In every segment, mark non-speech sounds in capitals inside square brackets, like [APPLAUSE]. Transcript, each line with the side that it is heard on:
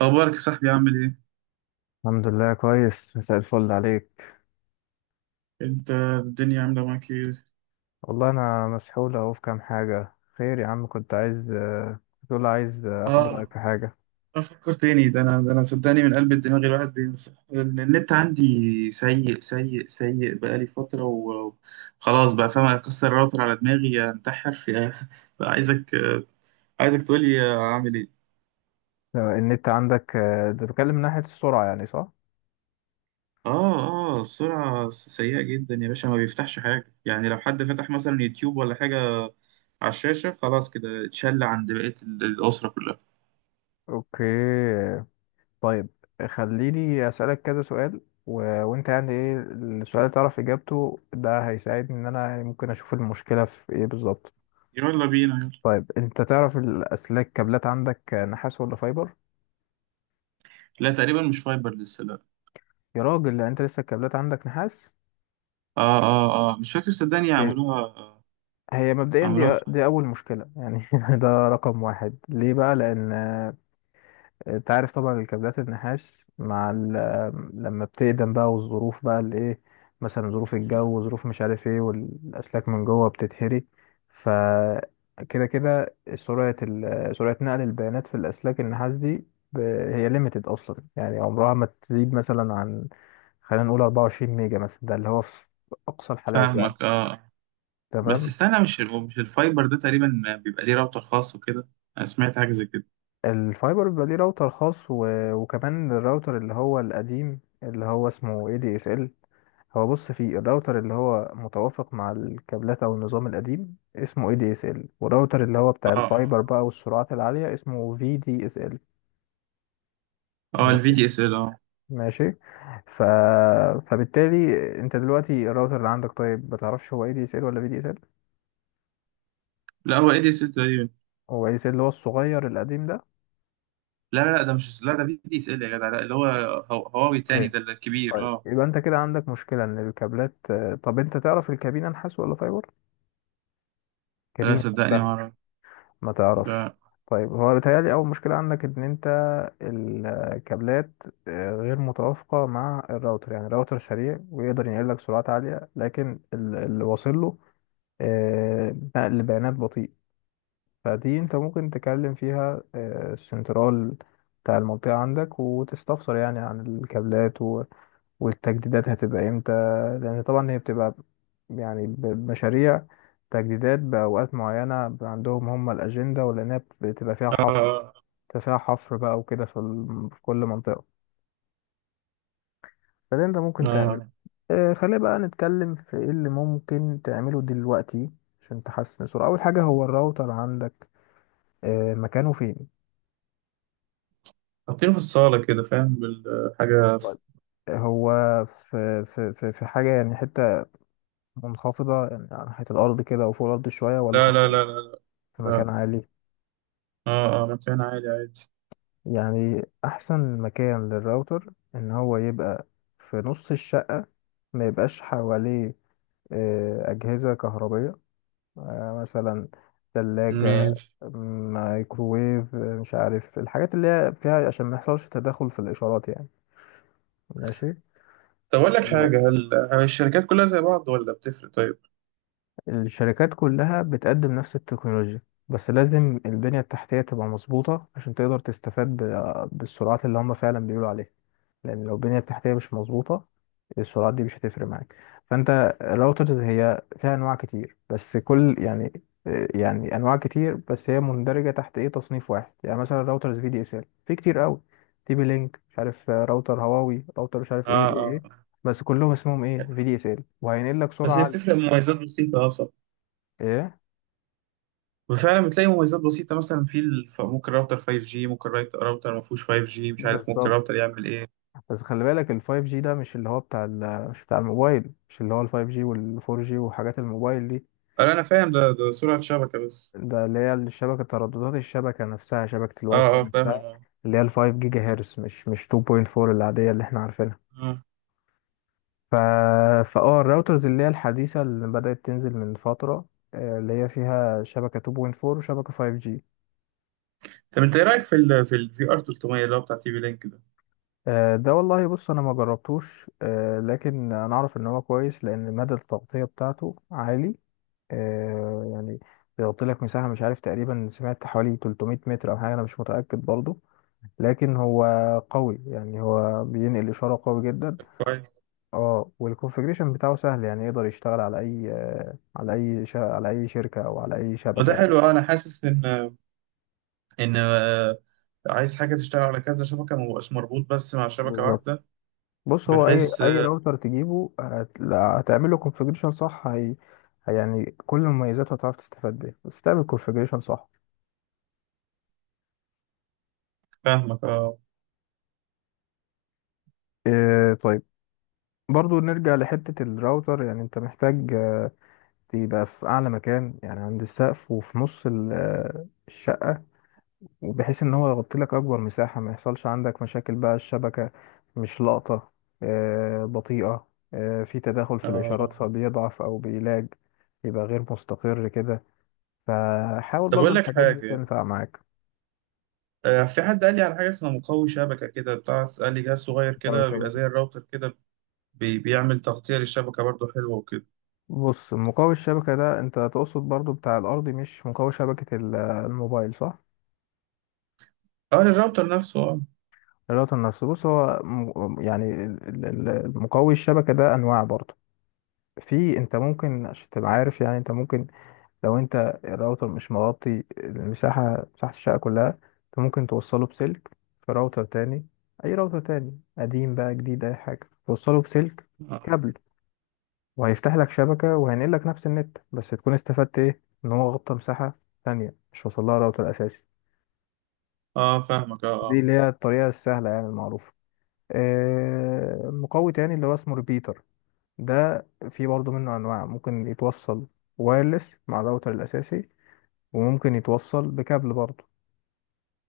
right: اخبارك يا صاحبي، عامل ايه؟
left: الحمد لله كويس، مساء الفل عليك.
right: انت الدنيا عامله معاك ايه؟
left: والله انا مسحول اهو في كام حاجه. خير يا عم، كنت تقول عايز اخد رايك
right: اه.
left: في حاجه.
right: افكر تاني، ده انا صدقني، من قلب الدماغ الواحد بينسى. النت عندي سيء سيء سيء، بقالي فتره وخلاص، بقى فاهم اكسر الراوتر على دماغي انتحر [LAUGHS] يا. بقى عايزك تقولي اعمل ايه.
left: النت عندك ده بتكلم من ناحيه السرعه، يعني صح؟
right: اه. اه، السرعه سيئه جدا يا باشا، ما بيفتحش حاجه. يعني لو حد فتح مثلا يوتيوب ولا حاجه على الشاشه خلاص كده اتشل عند بقيه الاسره كلها.
left: اوكي. طيب. خليني اسالك كذا سؤال. و... وانت يعني ايه السؤال اللي تعرف اجابته؟ ده هيساعدني ان انا يعني ممكن اشوف المشكله في ايه بالظبط.
right: يلا بينا، يلا.
left: طيب انت تعرف الاسلاك، كابلات عندك نحاس ولا فايبر؟
right: لا، تقريبا مش فايبر لسه، لا.
left: يا راجل، لا انت لسه الكابلات عندك نحاس.
right: اه اه اه، مش فاكر صدقني، عملوها آه،
left: هي مبدئيا
right: عملوها
left: دي
right: في-
left: دي اول مشكله، يعني [LAUGHS] ده رقم واحد. ليه بقى؟ لان انت عارف طبعا الكابلات النحاس مع لما بتقدم بقى والظروف بقى الايه، مثلا ظروف الجو وظروف مش عارف ايه، والاسلاك من جوه بتتهري. ف كده سرعه سرعه نقل البيانات في الاسلاك النحاس دي ب- هي ليميتد اصلا، يعني عمرها ما تزيد مثلا عن، خلينا نقول 24 ميجا مثلا، ده اللي هو في اقصى الحالات يعني.
right: فاهمك، اه. بس
left: تمام.
right: استنى، مش هو مش الفايبر ده تقريبا بيبقى ليه راوتر خاص وكده؟ انا سمعت حاجه زي كده.
left: الفايبر بيبقى ليه راوتر خاص وكمان الراوتر اللي هو القديم اللي هو اسمه اي دي اس ال. هو بص، فيه الراوتر اللي هو متوافق مع الكابلات او النظام القديم اسمه اي دي اس ال، والراوتر اللي هو بتاع
right: اه
left: الفايبر
right: اه
left: بقى والسرعات العالية اسمه في دي اس ال.
right: اه، الفي
left: ماشي.
right: دي اس ال، اه.
left: ماشي. ف... فبالتالي انت دلوقتي الراوتر اللي عندك، طيب ما تعرفش هو اي دي اس ال ولا في دي اس ال؟
right: لا، هو اي دي اس ال تقريبا.
left: هو اي دي اس ال اللي هو الصغير القديم ده.
right: لا لا لا، ده مش، لا، ده في دي اس ال يا جدع، لا اللي هو هواوي
left: اوكي
right: تاني ده الكبير،
left: طيب،
right: اه.
left: يبقى انت كده عندك مشكلة ان الكابلات. طب انت تعرف الكابينة نحاس ولا فايبر؟
right: لا،
left: كابينة
right: صدقني ما
left: نفسها؟
right: اعرف.
left: ما تعرفش.
right: لا.
left: طيب، هو بيتهيألي أول مشكلة عندك إن أنت الكابلات غير متوافقة مع الراوتر، يعني الراوتر سريع ويقدر ينقل لك سرعات عالية، لكن اللي واصل له نقل بيانات بطيء. فدي أنت ممكن تكلم فيها السنترال بتاع المنطقة عندك وتستفسر يعني عن الكابلات، والتجديدات هتبقى امتى، لان طبعا هي بتبقى يعني بمشاريع تجديدات بأوقات معينة عندهم هم الأجندة، ولأنها بتبقى فيها حفر،
right: اه
left: بتبقى فيها حفر بقى وكده في, في كل منطقة. فده انت ممكن
right: اه
left: تعمل.
right: آه.
left: خلينا بقى نتكلم في ايه اللي ممكن تعمله دلوقتي عشان تحسن السرعة. أول حاجة هو الراوتر عندك مكانه فين؟
right: حاطينه في الصاله كده، فاهم بالحاجه.
left: طيب. هو في حاجة يعني، حتة منخفضة يعني على ناحية الأرض كده، أو فوق الأرض شوية، ولا
right: لا لا
left: حطيته
right: لا لا لا.
left: في
right: لا.
left: مكان عالي؟
right: اه اه، مكان عالي عادي.
left: يعني احسن مكان للراوتر ان هو يبقى في نص الشقة، ما يبقاش حواليه اجهزة كهربية، مثلا ثلاجة،
right: ماشي.
left: مايكروويف، مش عارف الحاجات اللي هي فيها، عشان ما يحصلش تداخل في الاشارات يعني. ماشي.
right: طب أقول لك حاجة، هل الشركات كلها زي بعض ولا بتفرق، طيب؟
left: الشركات كلها بتقدم نفس التكنولوجيا، بس لازم البنية التحتية تبقى مظبوطة عشان تقدر تستفاد بالسرعات اللي هم فعلا بيقولوا عليها. لان لو البنيه التحتيه مش مظبوطه، السرعات دي مش هتفرق معاك. فانت الراوترز هي فيها انواع كتير بس كل يعني، يعني انواع كتير بس هي مندرجه تحت ايه تصنيف واحد، يعني مثلا راوترز في دي اس ال في كتير قوي. تي بي لينك مش عارف، راوتر هواوي، راوتر مش عارف
right: آه
left: ايه ايه
right: آه.
left: ايه. بس كلهم اسمهم ايه في دي اس ال وهينقل لك
right: بس
left: سرعه
right: هي
left: عاليه.
right: بتفرق مميزات بسيطة أصلا.
left: ايه
right: وفعلا بتلاقي مميزات بسيطة، مثلا في الف... ممكن راوتر 5G، ممكن راوتر ما فيهوش 5G، مش عارف ممكن
left: بالظبط.
right: راوتر يعمل إيه.
left: بس خلي بالك ال 5G ده مش اللي هو بتاع ال، مش بتاع الموبايل، مش اللي هو ال 5G وال 4G وحاجات الموبايل دي.
right: أنا فاهم، ده سرعة شبكة بس.
left: ده اللي هي الشبكة، ترددات الشبكة نفسها، شبكة الواي فاي
right: آه آه، فاهم،
left: نفسها،
right: آه
left: اللي هي الفايف جيجا هرتز، مش 2.4 العادية اللي احنا عارفينها.
right: آه.
left: ف... فاه الراوترز اللي هي الحديثة اللي بدأت تنزل من فترة، اللي هي فيها شبكة 2.4 وشبكة 5G.
right: طب أنت إيه رأيك في ال VR 300 اللي هو بتاع تي في لينك ده؟
left: ده والله بص انا ما جربتوش، لكن انا اعرف ان هو كويس لان مدى التغطية بتاعته عالي. يعني بيغطي لك مساحة مش عارف، تقريبا سمعت حوالي 300 متر او حاجة، انا مش متأكد برضو. لكن هو قوي يعني، هو بينقل إشارة قوي جدا.
right: كويس.
left: اه، والكونفجريشن بتاعه سهل يعني، يقدر يشتغل على أي، على على أي شركة أو على أي
right: ما
left: شبكة
right: ده
left: يعني.
right: حلو. أنا حاسس إن عايز حاجة تشتغل على كذا شبكة، ما بقاش مربوط بس مع شبكة
left: بالظبط.
right: واحدة.
left: بص هو أي
right: بحيث
left: أي
right: آه،
left: راوتر تجيبه هتعمل له كونفجريشن صح. يعني كل مميزاته هتعرف تستفاد بيها بس تعمل كونفجريشن صح.
right: فاهمك آه
left: إيه طيب. برضو نرجع لحتة الراوتر، يعني أنت محتاج تبقى في أعلى مكان يعني عند السقف، وفي نص الشقة، وبحيث ان هو يغطي لك اكبر مساحة، ما يحصلش عندك مشاكل بقى الشبكة مش لاقطة، بطيئة، في تداخل في
right: آه
left: الاشارات
right: آه.
left: فبيضعف او بيلاج، يبقى غير مستقر كده. فحاول
right: طب
left: برضو
right: أقول لك
left: الحاجات دي
right: حاجة،
left: تنفع معاك.
right: في حد قال لي على حاجة اسمها مقوي شبكة كده، بتاع قال لي جهاز صغير
left: مقاوي
right: كده بيبقى
left: شبكة؟
right: زي الراوتر كده، بيعمل تغطية للشبكة برضه حلوة وكده.
left: بص، مقاوي الشبكة ده انت تقصد برضو بتاع الارضي مش مقاوي شبكة الموبايل، صح؟
right: اه، للراوتر نفسه، اه.
left: الراوتر نفسه، بص هو يعني مقاوي الشبكة ده انواع برضو. في، انت ممكن عشان تبقى عارف يعني، انت ممكن، لو انت الراوتر مش مغطي المساحة مساحة الشقة كلها، انت ممكن توصله بسلك في راوتر تاني، اي راوتر تاني قديم بقى جديد اي حاجة، توصله بسلك
right: اه
left: كابل، وهيفتح لك شبكة وهينقل لك نفس النت، بس تكون استفدت ايه ان هو غطى مساحة تانية مش وصل لها راوتر اساسي.
right: آه، فاهمك اه
left: دي
right: اه
left: اللي هي الطريقة السهلة يعني المعروفة. مقوي تاني اللي هو اسمه ريبيتر، ده في برضه منه انواع، ممكن يتوصل وايرلس مع الراوتر الاساسي، وممكن يتوصل بكابل برضه.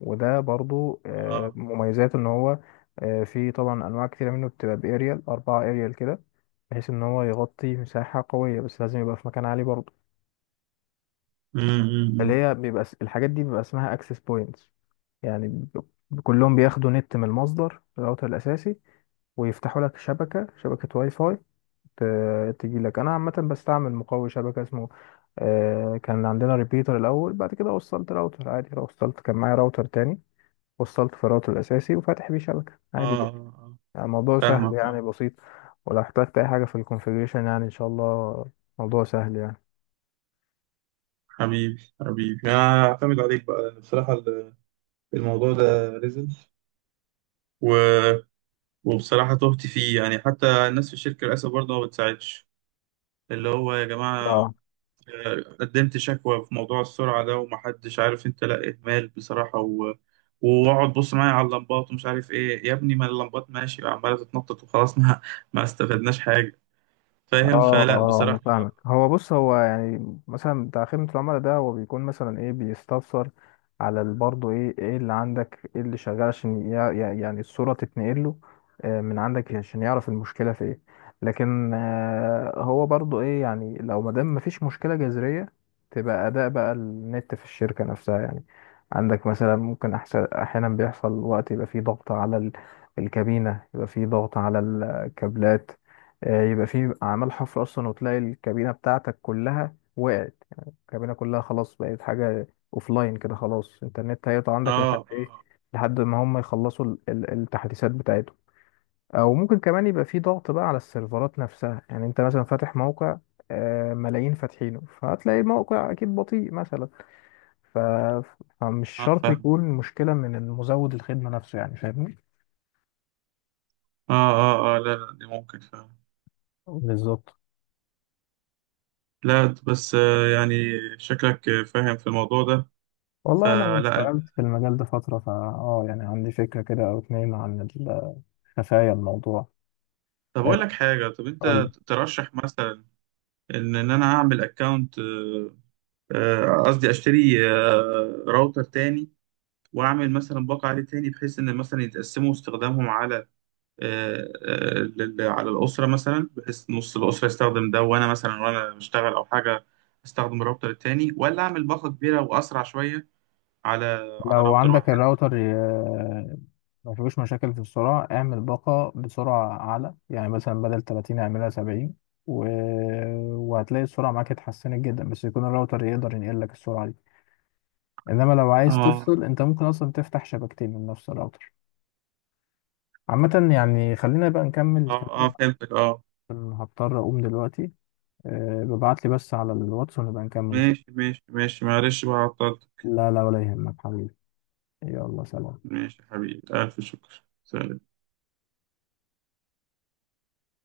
left: وده برضو
right: اه.
left: مميزاته ان هو في طبعا انواع كتيرة منه، بتبقى باريال اربعة اريال كده، بحيث ان هو يغطي مساحة قوية، بس لازم يبقى في مكان عالي برضو.
right: أمم، أمم،
left: اللي
right: أمم.
left: هي بيبقى الحاجات دي بيبقى اسمها اكسس بوينتس، يعني كلهم بياخدوا نت من المصدر الراوتر الاساسي، ويفتحوا لك شبكة، شبكة واي فاي تجي لك. انا عامة بستعمل مقوي شبكة اسمه كان عندنا ريبيتر الاول، بعد كده وصلت راوتر عادي، وصلت كان معايا راوتر تاني وصلت فراغته الأساسي وفاتح بيه شبكة
right: اه
left: عادي
right: آه،
left: جدا.
right: آه. آه.
left: يعني الموضوع سهل
right: فاهمك
left: يعني
right: اه.
left: بسيط. ولو احتجت أي حاجة في الكونفيجريشن يعني إن شاء الله موضوع سهل يعني.
right: حبيبي حبيبي، انا اعتمد عليك بقى لأن بصراحة الموضوع ده نزل، و... وبصراحة تهت فيه، يعني حتى الناس في الشركة للأسف برضه ما بتساعدش. اللي هو يا جماعة
left: اه،
right: قدمت شكوى في موضوع السرعة ده ومحدش عارف انت، لا اهمال بصراحة، واقعد بص معايا على اللمبات ومش عارف ايه يا ابني، ما اللمبات ماشي عمالة تتنطط وخلاص [LAUGHS] ما استفدناش حاجة. فاهم،
left: اه
right: فلا
left: اه انا
right: بصراحة.
left: فاهمك. هو بص، هو يعني مثلا بتاع خدمة العملاء ده، هو بيكون مثلا ايه، بيستفسر على برضه ايه، ايه اللي عندك، ايه اللي شغال، عشان يعني الصورة تتنقل له من عندك عشان يعرف المشكلة في ايه. لكن هو برضه ايه، يعني لو ما دام مفيش مشكلة جذرية تبقى اداء بقى النت في الشركة نفسها يعني عندك، مثلا ممكن أحسن، احيانا بيحصل وقت يبقى فيه ضغط على الكابينة، يبقى فيه ضغط على الكابلات. يبقى في اعمال حفر اصلا، وتلاقي الكابينه بتاعتك كلها وقعت يعني، الكابينه كلها خلاص بقت حاجه لاين كده خلاص. الانترنت هيقطع عندك
right: اه
left: لحد ايه؟
right: اه
left: لحد ما هم يخلصوا التحديثات بتاعتهم. او ممكن كمان يبقى في ضغط بقى على السيرفرات نفسها، يعني انت مثلا فاتح موقع ملايين فاتحينه، فهتلاقي الموقع اكيد بطيء مثلا. ف... فمش
right: اه،
left: شرط
right: فاهم،
left: يكون مشكله من المزود الخدمه نفسه، يعني فاهمني.
right: اه. اه اه، لا لا، دي ممكن، فاهم.
left: بالظبط.
right: لا بس، يعني شكلك فاهم في الموضوع ده.
left: والله أنا
right: فلا.
left: اشتغلت في المجال ده فترة، فا يعني عندي فكرة كده أو اتنين عن خفايا الموضوع.
right: طب اقول
left: آه،
right: لك حاجة، طب انت
left: قول لي.
right: ترشح مثلا ان انا اعمل اكونت، قصدي اشتري راوتر تاني، واعمل مثلا باقة عليه تاني، بحيث ان مثلا يتقسموا استخدامهم على على الاسره مثلا، بحيث نص الاسره يستخدم ده وانا مثلا وانا بشتغل او حاجه استخدم الراوتر التاني، ولا اعمل باقة كبيره واسرع شويه على
left: لو
right: راوتر
left: عندك
right: واحد.
left: الراوتر ما فيهوش مشاكل في السرعة، اعمل باقة بسرعة أعلى، يعني مثلا بدل 30 اعملها 70. و... وهتلاقي السرعة معاك اتحسنت جدا، بس يكون الراوتر يقدر ينقل لك السرعة دي. إنما لو عايز
right: اه
left: تفصل، أنت ممكن أصلا تفتح شبكتين من نفس الراوتر. عامة يعني، خلينا بقى نكمل
right: اه اه،
left: كلامنا
right: فهمتك، اه.
left: عشان هضطر أقوم دلوقتي. ببعت لي بس على الواتس ونبقى نكمل ان شاء
right: ماشي ماشي ماشي، معلش بقى عطلت.
left: الله. لا لا ولا يهمك حبيبي. يلا سلام.
right: ماشي يا حبيبي، الف شكر، سلام.